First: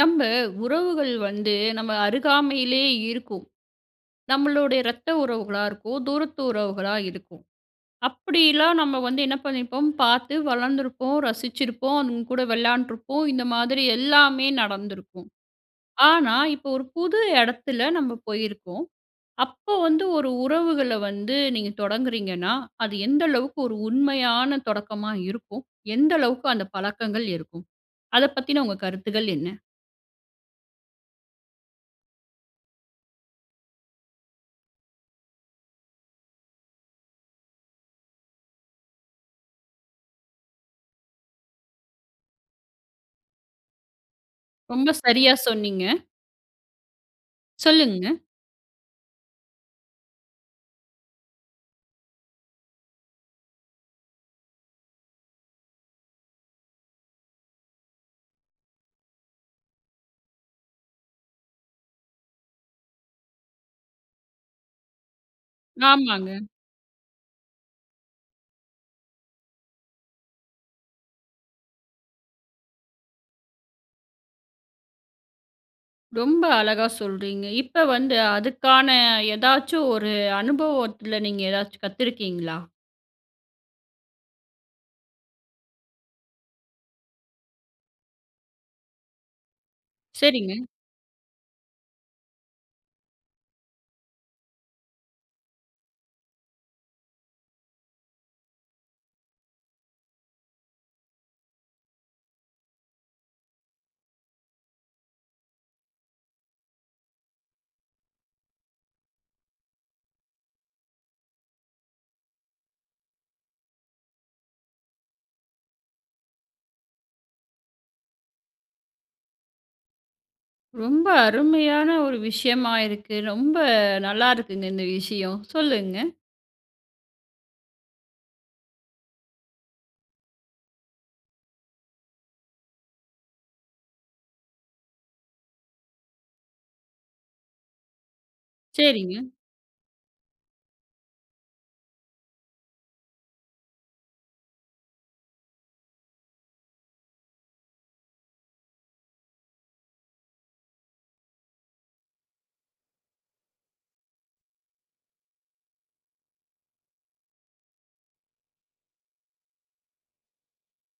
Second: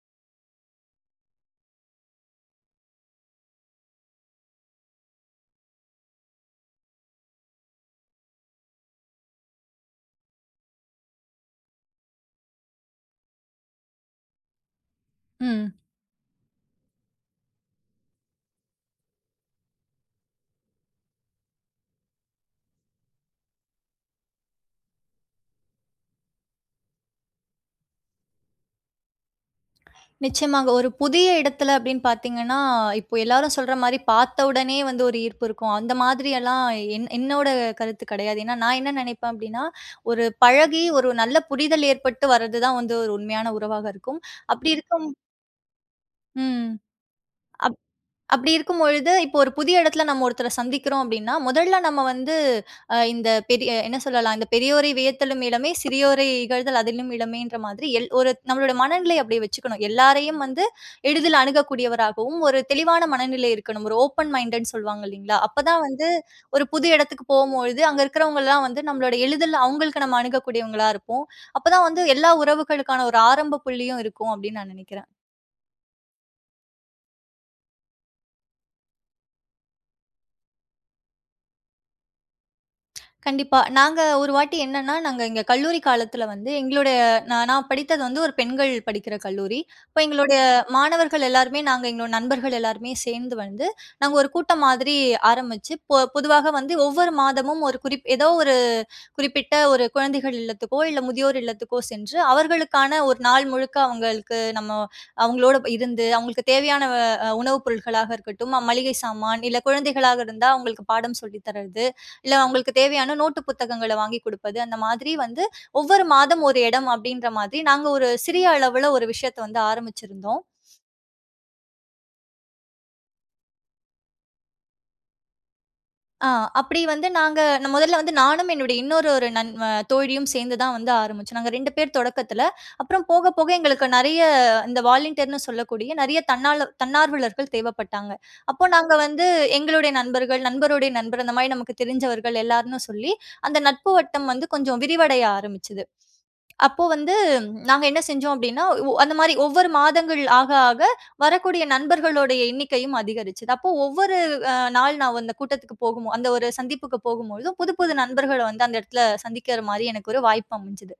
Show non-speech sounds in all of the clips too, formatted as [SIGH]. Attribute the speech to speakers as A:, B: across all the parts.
A: நம்ம உறவுகள் வந்து நம்ம அருகாமையிலேயே இருக்கும். நம்மளுடைய ரத்த உறவுகளா இருக்கும். தூரத்து உறவுகளா இருக்கும். அப்பிடிலாம் நம்ம வந்து என்ன பண்ணியிருப்போம், பார்த்து வளர்ந்துருப்போம், ரசிச்சிருப்போம். அவுங்ககூட விளையாண்டுருப்போம். இந்த மாதிரி எல்லாமே நடந்திருக்கும்.
B: ம்.
A: ஆனா, இப்போ ஒரு புது இடத்தில நம்ம போயிருக்கோம். அப்போ வந்து ஒரு உறவுகள வந்து நீங்க தொடங்குறீங்கன்னா, அது எந்த அளவுக்கு ஒரு உண்மையான தொடக்கமாக இருக்கும்? எந்த அளவுக்கு அந்த பழக்கங்கள் இருக்கும்? அத பத்தின உங்க கருத்துக்கள் என்ன?
B: நிச்சயமாங்க. ஒரு புதிய இடத்தில அப்பிடின்னு பார்த்தீங்கன்னா, இப்ப எல்லாரும் சொல்றமாரி பார்த்த உடனே வந்து ஒரு ஈர்ப்பு இருக்கும். அந்த மாதிரி எல்லாம் என் என்னோட கருத்து கிடையாது. ஏன்னா, நான் என்ன நினைப்பேன் அப்பிடின்னா, ஒரு பழகி ஒரு நல்ல புரிதல் ஏற்பட்டு வர்றதுதான் வந்து ஒரு உண்மையான உறவாக இருக்கும். அப்பிடி
A: ரொம்ப
B: இருக்கும்
A: சரியா சொன்னீங்க.
B: ம். அப்
A: சொல்லுங்கங்க.
B: அப்பிடி இருக்கும்பொழுது இப்ப ஒரு புதிய இடத்தில நம்ம ஒருத்தர சந்திக்கிறோம் அப்பிடின்னா, முதல்ல நம்ம வந்து அ இந்த பெரிய என்ன சொல்லலாம்? இந்த "பெரியோரை வியத்தலும் இலமே! சிறியோரை இகழ்தல் அதனினும் இலமே" ன்ற மாதிரி எல் ஒரு நம்மளோட மனநிலை அப்பிடியே வச்சுக்கணும். எல்லாரையும் வந்து எளிதில அணுகக்கூடியவராகவும், ஒரு தெளிவான மனநிலை இருக்கணும். ஒரு ஓப்பன் மைண்டட்டு ன்னு சொல்வாங்க இல்லேங்களா! அப்ப தான் வந்து
A: ஆமாங்க.
B: ஒரு புது இடத்துக்கு போம்பொழுது, அங்க இருக்கிறவங்கலாம் வந்து நம்மளோட எளிதில் அவுங்களுக்கு நம்ம அணுகக்கூடியவங்களாக இருப்போம். அப்ப தான் வந்து எல்லா உறவுகளுக்கான ஒரு ஆரம்ப புள்ளியும் இருக்கும், அப்பிடின்னு நான் நினைக்கிறேன்.
A: ரொம்ப அழகா சொல்றீங்க. இப்ப வந்து அதுக்கான ஏதாச்சும் ஒரு அனுபவத்துல நீங்க ஏதாச்சும் கத்திருக்கீங்களா?
B: கண்டிப்பா. நாங்க ஒரு வாட்டி என்னன்னா, நாங்க எங்க கல்லூரி காலத்துல வந்து, எங்களுடைய நான் நான் படித்தது வந்து ஒரு பெண்கள் படிக்கிற கல்லூரி. அப்போ எங்களுடைய
A: சரிங்க.
B: மாணவர்கள் எல்லோருமே நாங்க எங்களோட நண்பர்கள் எல்லாருமே சேந்து வந்து, நாங்க ஒரு கூட்டம் மாதிரி ஆரம்பிச்சு, பொ பொதுவாக வந்து ஒவ்வொரு மாதமும் ஒரு குறிப் ஏதோ ஒரு குறிப்பிட்ட ஒரு குழந்தைகள் இல்லத்துக்கோ இல்ல முதியோர் இல்லத்துக்கோ சென்று அவர்களுக்கான ஒரு நாள் முழுக்க அவுங்களுக்கு நம்ம அவுங்களோட ப இருந்து அவுங்களுக்கு தேவையான அ உணவு பொருட்களாக இருக்கட்டும், மளிகை சாமான் இல்ல குழந்தைகளாக இருந்தா அவுங்களுக்கு பாடம் சொல்லி தர்றது, இல்ல அவுங்களுக்கு தேவையான நோட்டு புத்தகங்கள வாங்கி குடுப்பது. அந்த மாதிரி வந்து ஒவ்வொரு மாதம் ஒரு இடம் அப்டீன்ற மாதிரி நாங்க ஒரு சிறிய அளவுல ஒரு விஷயத்த வந்து ஆரம்பிச்சுருந்தோம்.
A: ரொம்ப அருமையான ஒரு விஷயமா இருக்கு. ரொம்ப நல்லாருக்குங்க. இந்த விஷயம். சொல்லுங்க.
B: ஆ. அப்பிடி வந்து, நாங்க நா மொதல்ல வந்து நானும் என்னுடை இன்னொரு ஒரு நண் வ தோழியும் சேர்ந்து தான் வந்து ஆரம்பிச்சோம். நாங்க 2 பேர் தொடக்கத்துல. அப்பறம் போக போக எங்களுக்கு நெறைய இந்த வாலண்டியர்ன் னு சொல்லக்கூடிய நெறைய தன்னார் தன்னார்வலர்கள் தேவப்பட்டாங்க. அப்போ நாங்க வந்து
A: சரிங்க.
B: எங்களுடைய நண்பர்கள், நண்பருடைய நண்பர் அந்த மாரி நமக்கு தெரிஞ்சவர்கள் எல்லார்ன்னு சொல்லி, அந்த நட்பு வட்டம் வந்து கொஞ்சம் விரிவடைய ஆரம்பிச்சிது. அப்போ வந்து நாங்க என்ன செஞ்சோம் அப்டீன்னா உ அந்த மாரி ஒவ்வொரு மாதங்கள் ஆக ஆக வரக்கூடிய நண்பர்களுடைய எண்ணிக்கையும் அதிகரிச்சிது. அப்போ ஒவ்வொரு வ் அ நாள் நான் அந்த கூட்டத்துக்கு போகும் அந்த ஒரு சந்திப்புக்கு போகும்பொழுதும் புது புது நண்பர்கள வந்து அந்த எடத்துல சந்திக்குற மாரி எனக்கு ஒரு வாய்ப்பு அமஞ்சது.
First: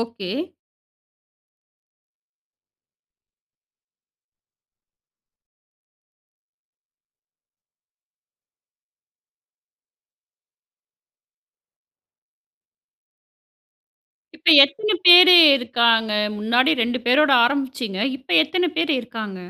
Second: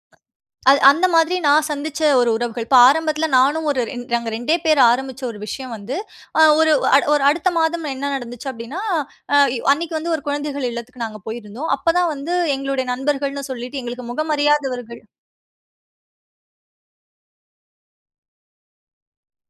A: ஓகே.
B: அது அந்த மாரி நான் சந்திச்ச ஒரு உறவுகள். இப்போ ஆரம்பத்துல நானும் ஒரு நாங்க 2டே பேர் ஆரம்பிச்ச ஒரு விஷயம் வந்து, ஆ ஒரு அட ஒரு அடுத்த மாதம் என்ன நடந்துச்சு அப்டீன்னா, அ அன்னைக்கி வந்து ஒரு குழந்தைகள் இல்லத்திற்கு நாங்க போயிருந்தோம். அப்போ தான் வந்து எங்களுடைய நண்பர்கள்ன்னு சொல்லிட்டு எங்களுக்கு முகம்
A: இப்ப எத்தன
B: அறியாதவர்கள்.
A: பேர் இருக்காங்க? முன்னாடி 2 பேரோடு ஆரம்பிச்சீங்க. இப்ப எத்தனை பேர் இருக்காங்க?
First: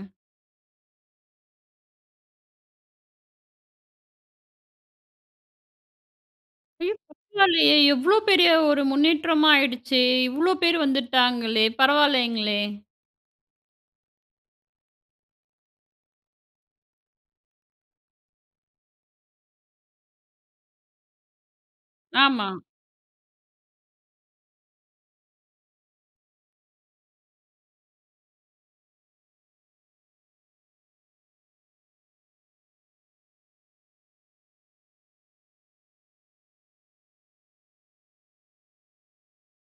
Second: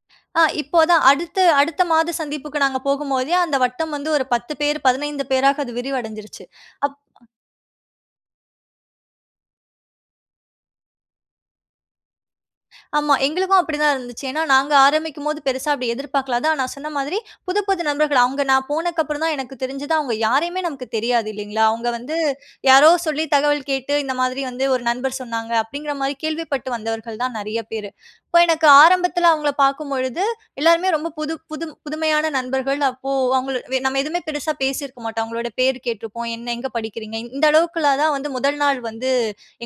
B: ஆ. இப்போ தான் அடுத்து அடுத்த மாதம் சந்திப்புக்கு நாங்க போகும் போதே அந்த வட்டம் வந்து ஒரு 10 பேர் 15 பேராக விரிவடைஞ்சிருச்சு.
A: ஐயோ!
B: அப்
A: பரவால்லயே. எவ்ளோ பெரிய ஒரு முன்னேற்றமா ஆயிடுச்சு? இவ்ளோ பேர் வந்துட்டாங்களே! பரவால்லேங்களே!
B: ஆமா. எங்களுக்கும் அப்பிடி தான் இருந்துச்சு. ஏன்னா, நாங்க ஆரம்பிக்கும்போது பெருசா அப்பிடி எதிர்பார்க்கல. அதான் நான் சொன்ன மாதிரி, புது புது நண்பர்கள் அவங்க நான் போனக்கப்பறம் தான் எனக்கு தெரிஞ்சது, அவங்க யாரையுமே நமக்கு தெரியாது, இல்லீங்களா? அவங்க வந்து
A: ஆமா.
B: யாரோ சொல்லி தகவல் கேட்டு, "இந்த மாதிரி வந்து ஒரு நண்பர் சொன்னாங்க" அப்டீங்குற மாதிரி கேள்விப்பட்டு வந்தவர்கள் தான் நெறைய பேரு. இப்போ எனக்கு ஆரம்பத்துல அவுங்கள பாக்கும் பொழுது எல்லோருமே ரொம்ப புது புது புதுமையான நண்பர்கள். அப்போ அவுங்க வே நம்ம எதுவுமே பெருசா பேசிருக்க மாட்டோம். அவங்களோட பேரு கேட்டருப்போம். "என்ன எங்க படிக்கிறீங்க?" இந்த அளவுக்குள்ள தான் வந்து முதல் நாள் வந்து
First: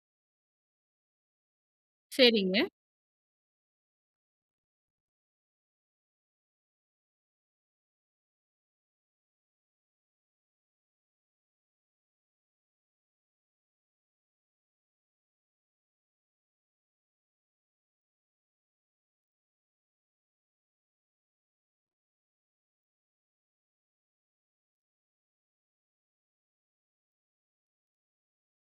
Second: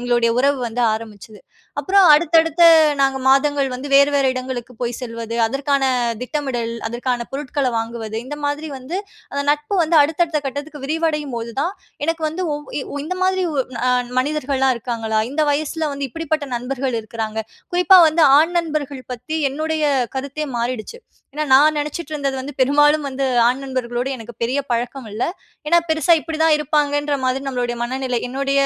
B: எங்களுடைய உறவு வந்து ஆரம்பிச்சது. அப்பறம்
A: செரிங்க.
B: அடுத்தடுத்த நாங்க மாதங்கள் வந்து வேறு வேறு இடங்களுக்கு போய் செல்வது, அதற்கான திட்டமிடல், அதற்கான பொருட்கள வாங்குவது இந்த மாத்ரி வந்து அந்த நட்பு வந்து அடுத்தடுத்த கட்டத்துக்கு விரிவடையும் போது, தான் எனக்கு வந்து, ஒ இ இந்த மாதிரி அ ஒரு மனிதர்கள்லாம் இருக்காங்களா? இந்த வயசுல வந்து இப்பிடிப்பட்ட நண்பர்கள் இருக்குறாங்க. குறிப்பா வந்து ஆண் நண்பர்கள் பத்தி என்னுடைய கருத்தே மாறிடுச்சு. ஏன்னா நான் நெனைச்சிட்டு இருந்தது வந்து பெரும்பாலும் வந்து ஆண் நண்பர்களோடு எனக்கு பெரிய பழக்கம் இல்ல. ஏன்னா பெருசா இப்படி தான் இருப்பாங்கன்ற மாதிரி நம்மளுடைய மனநிலை. என்னுடைய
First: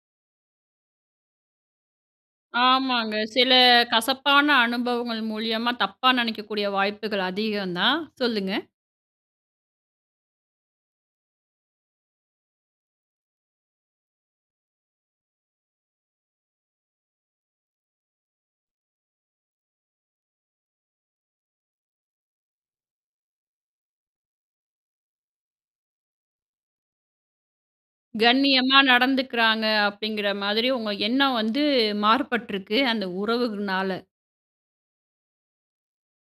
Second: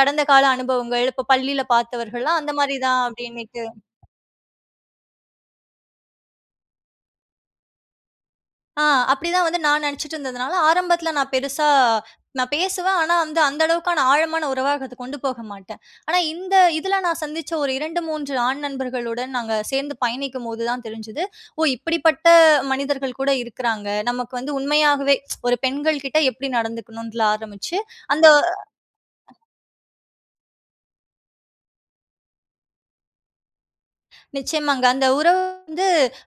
B: கடந்த கால அனுபவங்கள், இப்போ பள்ளியில பாத்தவர்கள்லாம் அந்த மாதிரி தான்,
A: ஆமாங்க. சில
B: அப்டீன்னுட்டு
A: கசப்பான அனுபவங்கள் மூலியமா தப்பா நெனைக்கக்கூடிய வாய்ப்புகள் அதிகம் தான். சொல்லுங்க.
B: ஆ. அப்டிதான் வந்து நான் நெனச்சிட்ருந்ததுனால ஆரம்பத்துல நான் பெருசா அ, நான் பேசுவேன். ஆனா அந்த அந்த அளவுக்கான ஆழமான உறவா அத கொண்டு போக மாட்டேன். ஆனா, இந்த இதுல நான் சந்திச்ச ஒரு 2, 3 ஆண் நண்பர்களுடன் நாங்க சேந்து பயணிக்கும்போது தான் தெரிஞ்சுது, "ஓ இப்பிடிப்பட்ட மனிதர்கள் கூட இருக்குறாங்க! நமக்கு வந்து உண்மையாகவே [TSK] ஒரு பெண்கள் கிட்ட எப்பிடி நடந்துக்கணும்னு ஆரம்பிச்சு, அந்த உ
A: கண்ணியமா நடந்துக்குறாங்க அப்டீங்குற மாதிரி, உங்க எண்ணம் வந்து மாறுபட்ருக்கு, அந்த உறவுகனால.
B: நிச்சயமாங்க. அந்த உறவு வந்து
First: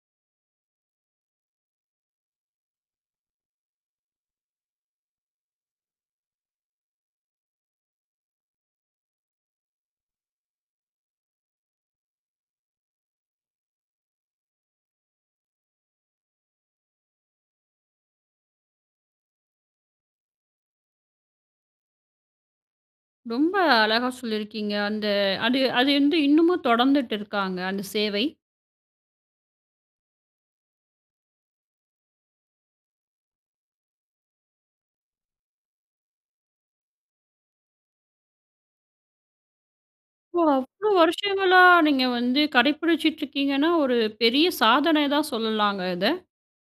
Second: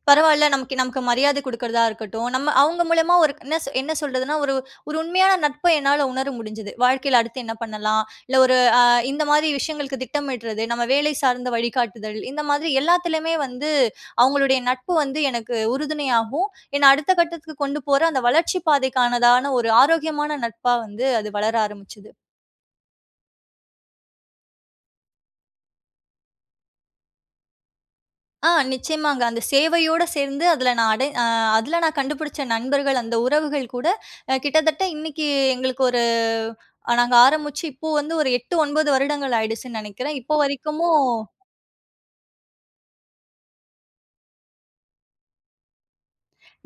B: பரவால்ல. நமக்கு நமக்கு மரியாத குடுக்குறதா இருக்கட்டும். நம்ம அவுங்க மூலமா ஒரு என்ன என்ன சொல்றதுன்னா, ஒரு ஒரு உண்மையான நட்ப என்னால உணர முடிஞ்சிச்சு. வாழ்க்கையில அடுத்து என்ன பண்ணலாம்? இல்ல ஒரு அ இந்த மாத்ரி விஷயங்களுக்கு திட்டமிடறது. நம்ம வேலை சார்ந்த வழிகாட்டுதல். இந்த மாதிரி எல்லாத்துலயுமே வந்து அவுங்களுடைய நட்பு வந்து எனக்கு உறுதுணையாகுவும், என்னை அடுத்த கட்டத்துக்கு கொண்டு போகுற அந்த வளர்ச்சிப் பாதைக்கானதான ஒரு ஆரோக்கியமான நட்பா வந்து அது வளர ஆரம்பிச்சது.
A: ரொம்ப அழகா சொல்லியிருக்கீங்க. அந்த அது அது வந்து இன்னமும் தொடர்ந்துட்டு இருக்காங்க? அந்த சேவை.
B: ஆ நிச்சயமாங்க. அந்த சேவையோட சேர்ந்து அதில நான் அடை அ அதில நான் கண்டுபிடிச்ச நண்பர்கள் அந்த உறவுகள்கூட அ கிட்டத்தட்ட இன்னக்கி எங்களுக்கு ஒரு நாங்க ஆரம்முச்சு இப்ப வந்து ஒரு 8, 9 வருடங்கள் ஆயிடுச்சுன்னு நினைக்கிறேன். இப்போ
A: ஓ!
B: வரைக்கும்மு
A: அவ்ளோ வருஷங்களா நீங்க வந்து கடைப்பிடிச்சிட்டு இருக்கீங்கன்னா, ஒரு பெரிய சாதன தான் சொல்லலாங்க இத.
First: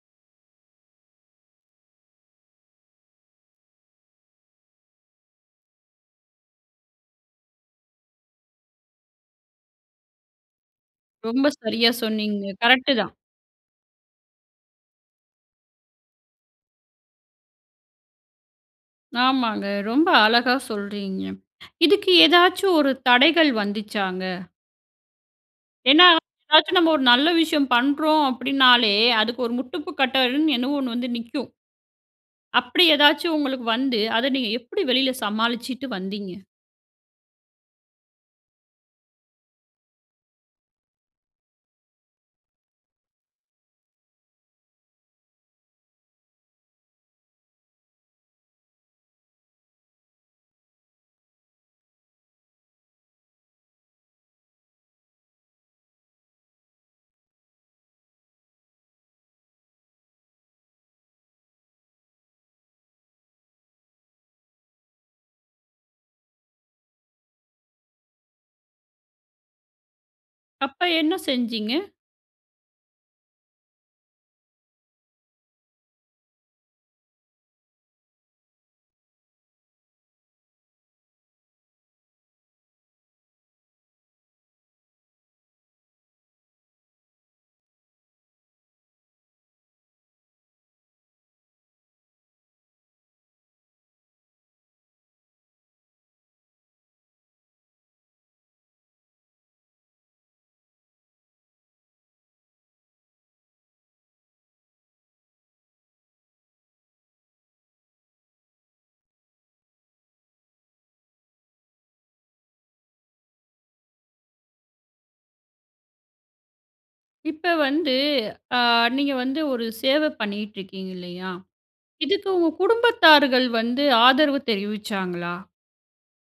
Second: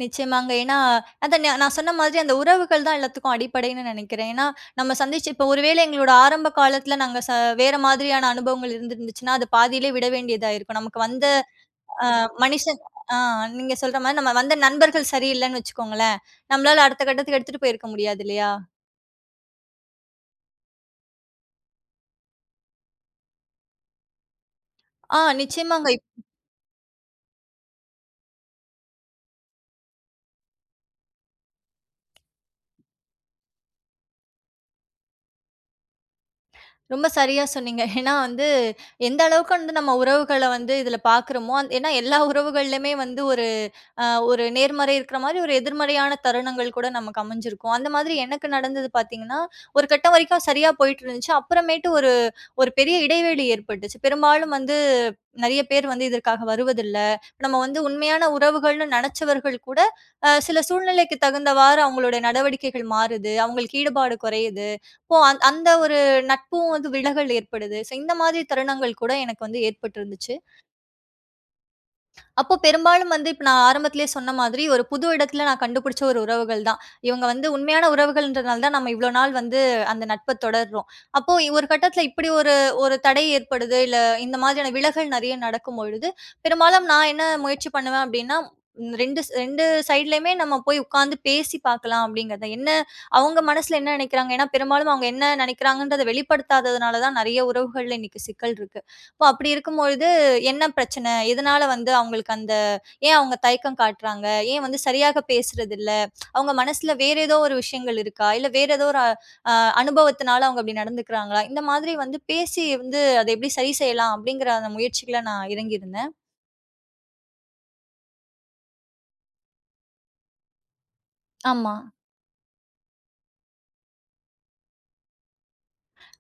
B: நிச்சயமாங்க. ஏன்னா, அத நா நான் சொன்ன மாரி அந்த உறவுகள் தான் எல்லாத்துக்கும் அடிப்படைன்னு நினைக்கிறேன். ஏன்னா, நம்ம சந்திச்சு இப்ப ஒரு வேள எங்களோட ஆரம்ப காலத்தில நாங்க ச வேற மாதிரியான அனுபவங்கள் இருந்திருந்துச்சுன்னா, அது பாதியிலே விட வேண்டியதாயிருக்கும். நமக்கு வந்த
A: ரொம்ப சரியா
B: அ
A: சொன்னீங்க.
B: மனுஷன்
A: கரெக்ட்டு தான்.
B: ஆ நீங்க சொல்றமாரி நம்ம வந்த நண்பர்கள் சரியில்லன்னு வச்சுக்கோங்களேன், நம்மளால அடுத்த கட்டத்துக்கு எடுத்துட்டு போயிருக்க முடியாது இல்லயா?
A: ஆமாங்க. ரொம்ப அழகா சொல்றீங்க. இதுக்கு ஏதாச்சு ஒரு தடைகள் வந்துச்சாங்க?
B: ஆ நிச்சயமாங்க, இப்
A: ஏன்னா, ஏதாச்சும் நம்ம ஒரு நல்ல விஷயம் பண்றோம் அப்பிடினாலே, அதுக்கு ஒரு முட்டுப்பு கட்டன்னு, என்னவோ 1 வந்து நிக்கும். அப்படி ஏதாச்சும் உங்களுக்கு வந்து, அத நீங்க எப்பிடி வெளில சமாளிச்சிட்டு வந்தீங்க?
B: ரொம்ப சரியா சொன்னீங்க. ஏன்னா, வந்து எந்த அளவுக்கு வந்து நம்ம உறவுகள வந்து இதில பார்க்குறமோ, அந் ஏன்னா, எல்லா உறவுகள்லயுமே வந்து ஒரு அ ஒரு நேர்மறை இருக்கிற மாரி ஒரு எதிர்மறையான தருணங்கள் கூட நமக்கு அமைஞ்சிருக்கும். அந்த மாதிரி எனக்கு நடந்தது பார்த்தீங்கன்னா, ஒரு கட்டம் வரைக்கும் சரியா போயிட்டு இருந்துச்சு. அப்புறமேட்டு ஒரு ஒரு பெரிய இடைவெளி ஏற்பட்டுச்சு. பெரும்பாலும் வந்து நிறைய பேர் வந்து, இதற்காக வருவதில்ல. நம்ம வந்து உண்மையான உறவுகள்னு நினச்சவர்கள் கூட அ சில சூழ்நிலைக்கு தகுந்தவாறு அவுங்களோட நடவடிக்கைகள் மாறுது. அவுங்களுக்கு ஈடுபாடு குறையுது. ஸோ, அ அந்த ஒரு நட்பும் வந்து விலகல் ஏற்படுது. ஸோ, இந்த மாதிரி தருணங்கள் கூட எனக்கு வந்து ஏற்பட்டிருந்துச்சு.
A: அப்ப என்ன செஞ்சீங்க?
B: அப்போ பெரும்பாலும் வந்து, இப்ப நான் ஆரம்பத்திலேயே சொன்ன மாதிரி, ஒரு புது இடத்தில நான் கண்டுபுடுச்ச ஒரு உறவுகள் தான். இவுங்க வந்து உண்மையான உறவுகள்ன்றதுனால தான் நம்ம இவ்ளோ நாள் வந்து, அந்த நட்ப தொடர்றோம். அப்போ இ ஒரு கட்டத்தில இப்பிடி ஒரு ஒரு தடை ஏற்படுது இல்ல, இந்த மாதிரியான விலகல் நிறைய நடக்கும்பொழுது, பெரும்பாலும் நான் என்ன முயற்சி பண்ணுவேன் அப்பிடின்னா, 2 2 சைட்லயுமே நம்ம போய் உட்கார்ந்து பேசி பார்க்கலாம் அப்பிடிங்கிறதா, என்ன, அவுங்க மனசில என்ன நினைக்கிறாங்க? ஏன்னா, பெரும்பாலும் அவுங்க என்ன நினைக்கிறாங்கன்றத வெளிப்படுத்தாததுனால தான் நிறைய உறவுகள்ல இன்னக்கி சிக்கல் இருக்கு. அப்போ, அப்பிடி இருக்கும்பொழுது என்ன பிரச்சன? எதுனால வந்து அவுங்களுக்கு அந்த ஏன் அவுங்க தயக்கம் காட்றாங்க? ஏன் வந்து சரியாக பேசுறதில்ல? அவுங்க மனசுல வேற ஏதோ ஒரு விஷயங்கள் இருக்கா? இல்ல வேற ஏதோ ஒரு அ அனுபவத்தினால அவுங்க அப்பிடி நடந்துக்கிறாங்களா? இந்த மாதிரி வந்து பேசி வந்து, அத எப்பிடி சரி செய்யலாம்? அப்பிடிங்கிற அந்த முயற்சிகள்ல நான் இறங்கியிருந்தேன்.
A: இப்ப வந்து அ நீங்க வந்து 1 சேவ பண்ணீட்ருக்கீங்க இல்லையா?
B: ஆமா.
A: இதுக்கு உங்க குடும்பத்தார்கள் வந்து ஆதரவு தெரிவிச்சாங்களா?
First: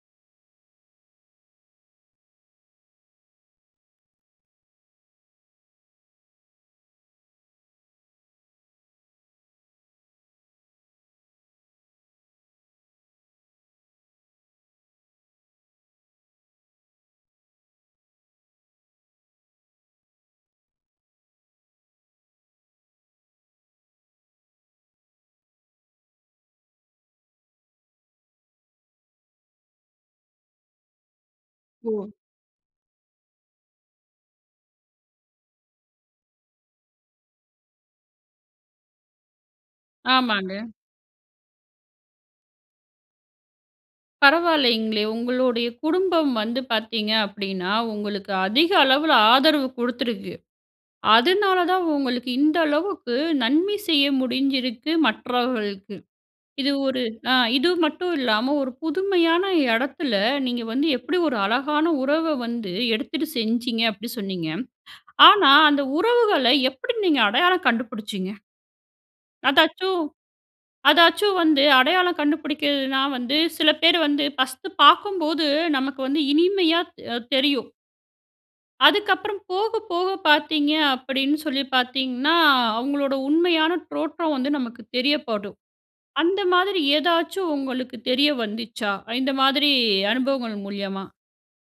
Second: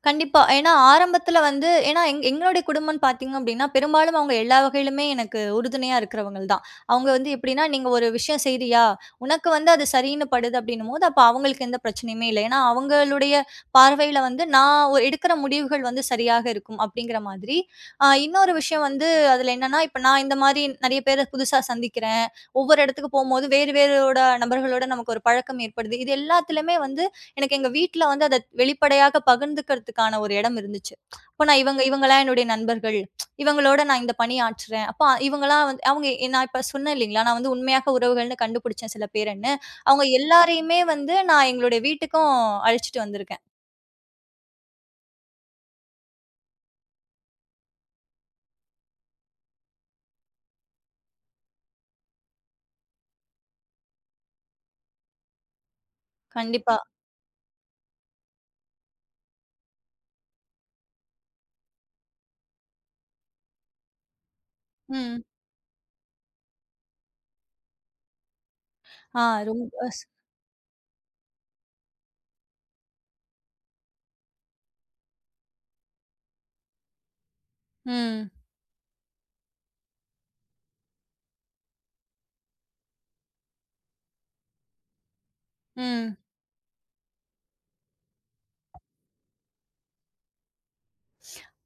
B: கண்டிப்பா, ஏன்னா ஆரம்பத்துல வந்து, ஏன்னா எங் எங்களுடைய குடும்பம்ன்னு பாத்தீங்க அப்படீன்னா, பெரும்பாலும் அவங்க எல்லா வகையிலுமே எனக்கு உறுதுணையா இருக்குறவங்கள்தான். அவங்க வந்து எப்படீன்னா, நீங்க ஒரு விஷயம் செய்றியா, "உனக்கு வந்து அது சரின்னு படுது." அப்படீன்னும்போது, அப்ப அவங்களுக்கு எந்த பிரச்சனையுமே இல்ல. ஏன்னா, அவங்களுடைய பார்வைல வந்து, "நான் ஒ எடுக்குற முடிவுகள் வந்து சரியாக இருக்கும்." அப்படீங்கிற மாதிரி. அ இன்னொரு விஷயம் வந்து, அதுல என்னன்னா இப்ப நான் இந்த மாரி நெறைய பேர புதுசா சந்திக்கிறேன், ஒவ்வொரு எடத்துக்கும் போகும்போது வேறு வேறோட நபர்களோட நமக்கு ஒரு பழக்கம் ஏற்படுது. இது எல்லாத்துலமே வந்து, எனக்கு எங்க வீட்ல வந்து அத வெளிப்படையாக பகிர்ந்துக்குறதுக்கான ஒரு எடம் இருந்துச்சு. அப்ப நான் இவங்க
A: ஓ!
B: இவங்கள்லாம் என்னுடைய நண்பர்கள், இவங்களோட நான் இந்த பணியாற்றுறேன். அப்ப இவங்கள்லாம் வந்து அவங்க எ நான் இப்ப சொன்னேன் இல்லைங்களா? நான் வந்து உண்மையாக உறவுகள்ன்னு கண்டுபுடிச்சேன் சில பேருன்னு. அவங்க
A: ஆமாங்க.
B: எல்லாரையுமே வந்து நான் எங்களுடைய வீட்டுக்கும் அழைச்சிட்டு வந்துருக்கேன்.
A: பரவால்லைங்களே! உங்களுடைய குடும்பம் வந்து பார்த்தீங்க அப்படீன்னா, உங்களுக்கு அதிக அளவுல ஆதரவு குடுத்திருக்கு. அதனாலதான், உங்களுக்கு இந்த அளவுக்கு நன்மை செய்ய முடிஞ்சிருக்கு மற்றவர்களுக்கு. இது
B: கண்டிப்பா.
A: ஒரு அ இது மட்டும் இல்லாம, "ஒரு புதுமையான எடத்துல, நீங்க வந்து எப்படி ஒரு அழகான உறவ வந்து எடுத்துட்டு செஞ்சீங்க." அப்படி சொன்னீங்க.
B: ம்.
A: ஆனா, அந்த உறவுகள எப்படி நீங்க அடையாளம் கண்டுபுடிச்சீங்க?
B: ஆ. ரொம்ப
A: அதாச்சும்
B: ச
A: அதாச்சும் வந்து அடையாளம் கண்டுபுடிக்கிறதுன்னா வந்து, சில பேர் வந்து ஃபர்ஸ்ட் பார்க்கும்போது, நமக்கு வந்து இனிமையா அ தெரியும்.
B: ம்.
A: அதுக்கப்பறம், போக போக பாத்தீங்க, அப்படினு சொல்லி பாத்தீங்கனா, அவுங்களோட உண்மையான தோற்றம் வந்து, நமக்கு தெரியப்படும்.
B: ம்.
A: அந்த மாதிரி ஏதாச்சும், உங்களுக்கு தெரிய வந்துச்சா? இந்த மாதிரி அனுபவங்கள் மூலியமா.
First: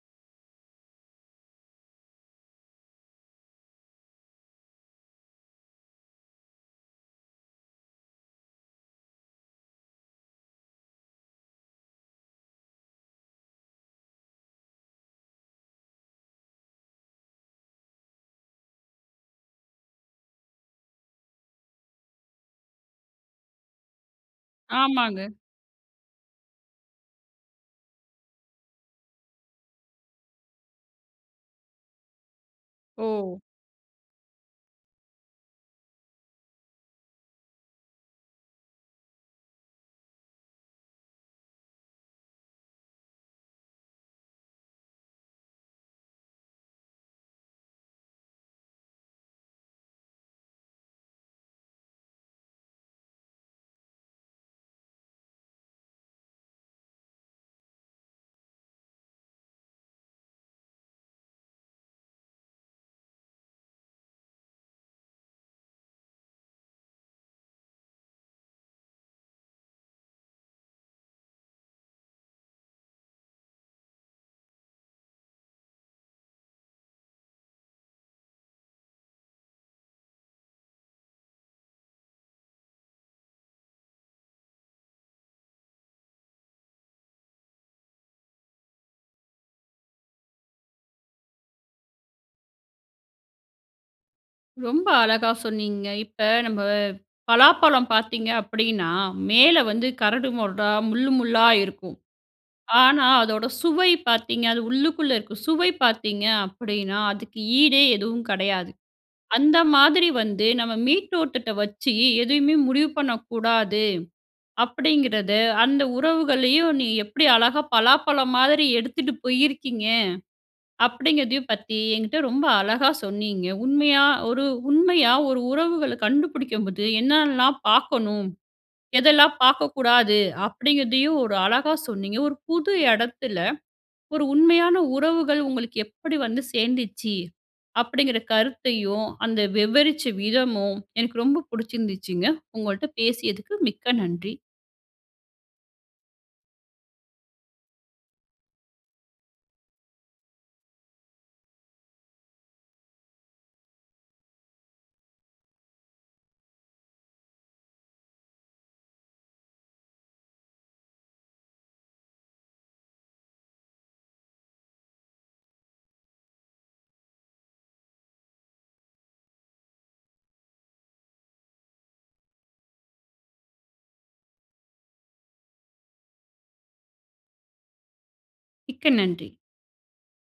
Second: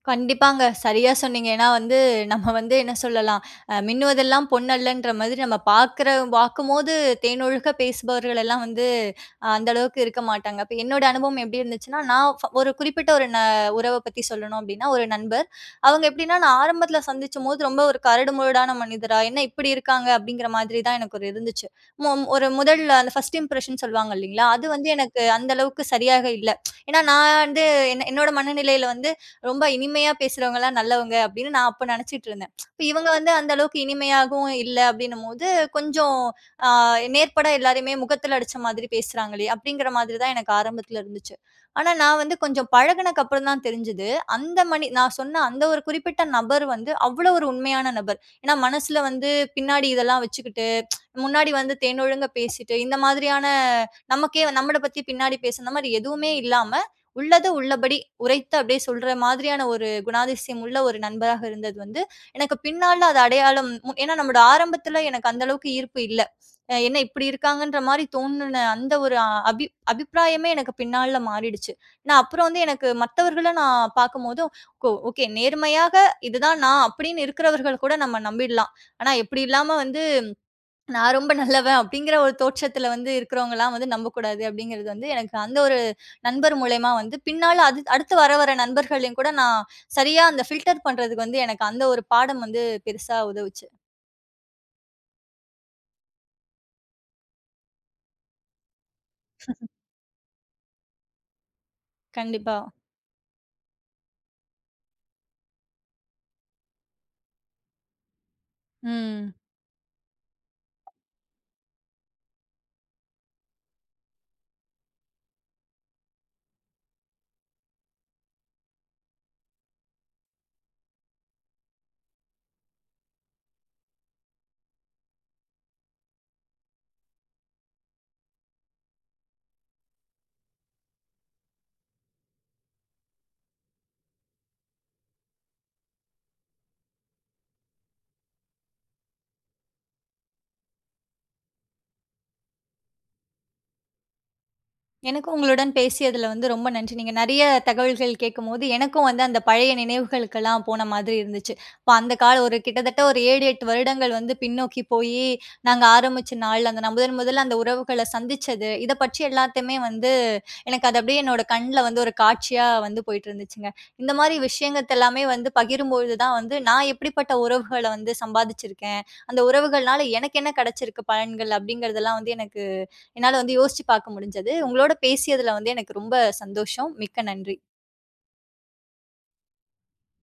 B: கண்டிப்பாங்க. சரியா சொன்னீங்க. ஏன்னா வந்து, [CHUCKLES] நம்ம வந்து என்ன சொல்லலாம்? அ மின்னுவதெல்லாம் பொன்னல்லன்ற மாதிரி, நம்ம பார்க்குற பார்க்கும்போது தேனொழுக பேசுபவர்கள் எல்லாம் வந்து, அந்த அளவுக்கு இருக்க மாட்டாங்க. இப்ப என்னோட அனுபவம் எப்படி இருந்துச்சுன்னா, நான் ஒரு குறிப்பிட்ட ஒரு நா உறவ பத்தி சொல்லணும். அப்படின்னா, ஒரு நண்பர். அவங்க எப்படின்னா, நான் ஆரம்பத்தில சந்திச்சம்போது, ரொம்ப ஒரு கரடு முரடான மனிதரா, என்ன இப்படி இருக்காங்க? அப்படிங்கிற மாதிரி தான், எனக்கு ஒரு இருந்துச்சு. மொ ஒரு முதல்ல, அந்த ஃபர்ஸ்ட் இம்ப்ரஷன் சொல்வாங்க, இல்லைங்களா? அது வந்து
A: ஆமாங்க.
B: எனக்கு அந்த அளவுக்கு சரியாக இல்ல. [TSK] ஏன்னா நான் வந்து என் என்னோட மனநிலையில் வந்து ரொம்ப இனிமையா பேசுறவங்கலாம் நல்லவங்க, அப்படின்னு நான் அப்ப நினைச்சிட்டு இருந்தேன். [TSK] இவங்க வந்து,
A: ஓ!
B: அந்த அளவுக்கு இனிமையாகவும் இல்ல, அப்படின்னம்போது, கொஞ்சம் அ, நேர்பட எல்லாரையுமே, முகத்தில அடிச்ச மாதிரி பேசுறாங்களே! அப்படிங்கிற மாதிரி தான், எனக்கு ஆரம்பத்தில இருந்துச்சு. ஆனா, நான் வந்து கொஞ்சம் பழகினக்க அப்புறம் தான் தெரிஞ்சது, அந்த மனி நான் சொன்ன அந்த ஒரு குறிப்பிட்ட நபர் வந்து, அவ்வளோ ஒரு உண்மையான நபர். ஏனா, மனசுல வந்து பின்னாடி இதெல்லாம் வச்சுக்கிட்டு, [TSK] முன்னாடி வந்து தேன் ஒழுங்க பேசிட்டு, இந்த மாதிரியான நமக்கே, நம்மள பத்தி பின்னாடி பேசி, இந்த மாரி எதுவுமே இல்லாம, உள்ளது உள்ளபடி உரைத்து, அப்படியே சொல்ற மாதிரியான, ஒரு குணாதிசயம் உள்ள ஒரு நண்பராக இருந்தது வந்து, எனக்கு பின்னாள்ல, அது அடையாளம் ஏனா, நம்முடைய ஆரம்பத்தில, எனக்கு அந்த அளவுக்கு ஈர்ப்பு இல்ல. என்ன இப்படி இருக்காங்கன்ற மாரி தோணுன, அந்த ஒரு அபிப் அபிப்பிராயமே எனக்கு பின் நாள்ல மாறிடுச்சு. நான் அப்புறம் வந்து, எனக்கு மத்தவர்கள நான் பார்க்கும்போது, ஓ ஓகே நேர்மையாக இதுதான் நான். அப்படின்னு இருக்கிறவர்கள் கூட நம்ம நம்பிடலாம். ஆனா இப்படி இல்லாம வந்து, "நான் ரொம்ப நல்லவன்" அப்படிங்கிற ஒரு தோற்றத்தில வந்து இருக்கிறவங்கலாம் வந்து நம்பக்கூடாது, அப்படிங்கிறது வந்து எனக்கு அந்த ஒரு நண்பர் மூலியமா வந்து, பின் நாள்ல அ அடுத்து வர, வர நண்பர்களையும் கூட, நான் சரியா அந்த ஃபில்டர் பண்ணுறதுக்கு வந்து, எனக்கு அந்த ஒரு பாடம் வந்து, பெருசா உதவுச்சு.
A: ரொம்ப அழகா சொன்னீங்க. இப்ப நம்ம பலாப்பழம் பார்த்தீங்க அப்பிடின்னா, மேலே
B: [LAUGHS]
A: வந்து கரடு முரடா முள்ளு, முள்ளா இருக்கும்.
B: கண்டிப்பா.
A: ஆனா அதோட சுவை பார்த்தீங்க அது உள்ளுக்குள்ளே இருக்க சுவை பார்த்தீங்க அப்பிடின்னா, அதுக்கு ஈடே எதுவும் கிடையாது.
B: ம்.
A: அந்த மாதிரி வந்து நம்ம மேல்த்தோற்றத்த வச்சு எதையுமே முடிவு பண்ணக்கூடாது. அப்பிடிங்கிறது அந்த உறவுகளையும், நீங்க எப்பிடி அழகா பலாப்பழ மாதிரி எடுத்துட்டு போயிருக்கீங்க? அப்பிடிங்கிறதையும் பத்தி என்கிட்ட ரொம்ப அழகா சொன்னீங்க. உண்மையா ஒரு உண்மையா ஒரு உறவுகள கண்டுபிடிக்கும் போது என்னலாம் பார்க்கணும்? எதெல்லாம் பார்க்கக்கூடாது? அப்பிடிங்கிறதையும் ஒரு அழகா சொன்னீங்க. ஒரு புது இடத்தில ஒரு உண்மையான உறவுகள் உங்களுக்கு எப்பிடி வந்து சேர்ந்துச்சு? அப்பிடிங்கிற கருத்தையும், அந்த விவரிச்ச விதமும் எனக்கு ரொம்ப பிடிச்சிருந்துச்சுங்க. உங்கள்ட்ட பேசியதுக்கு மிக்க நன்றி.
B: எனக்கு உங்களுடன் பேசியதில வந்து ரொம்ப நன்றி. நீங்க நிறைய தகவல்கள் கேட்கும்போது எனக்கும் வந்து அந்த பழைய நினைவுகளுக்கெல்லாம் போன மாதிரி இருந்துச்சு. இப்போ அந்த கால ஒரு கிட்டத்தட்ட ஒரு 7, 8 வருடங்கள் வந்து பின்னோக்கி போய், நாங்க ஆரம்பிச்ச நாள்ல, நான் முதன் முதலா அந்த உறவுகளை சந்திச்சது, இத பற்றி எல்லாத்தையுமே வந்து எனக்கு அது அப்பிடியே, என்னோட கண்ணில வந்து ஒரு காட்சியா வந்து போயிட்டு இருந்துச்சுங்க. இந்த மாதிரி விஷயங்கள் எல்லாமே வந்து பகிரும்பொழுது தான் வந்து, நான் எப்படிப்பட்ட உறவுகள வந்து சம்பாதிச்சுருக்கேன்? அந்த உறவுகள்னால எனக்கு என்ன கிடைச்சிருக்கு பலன்கள்? அப்பிடிங்கிறதெல்லாம் வந்து எனக்கு என்னால வந்து யோசிச்சு பார்க்க முடிஞ்சது. உங்களோட பேசியதில வந்து எனக்கு ரொம்ப சந்தோஷம். மிக்க நன்றி.
A: மிக்க நன்றி.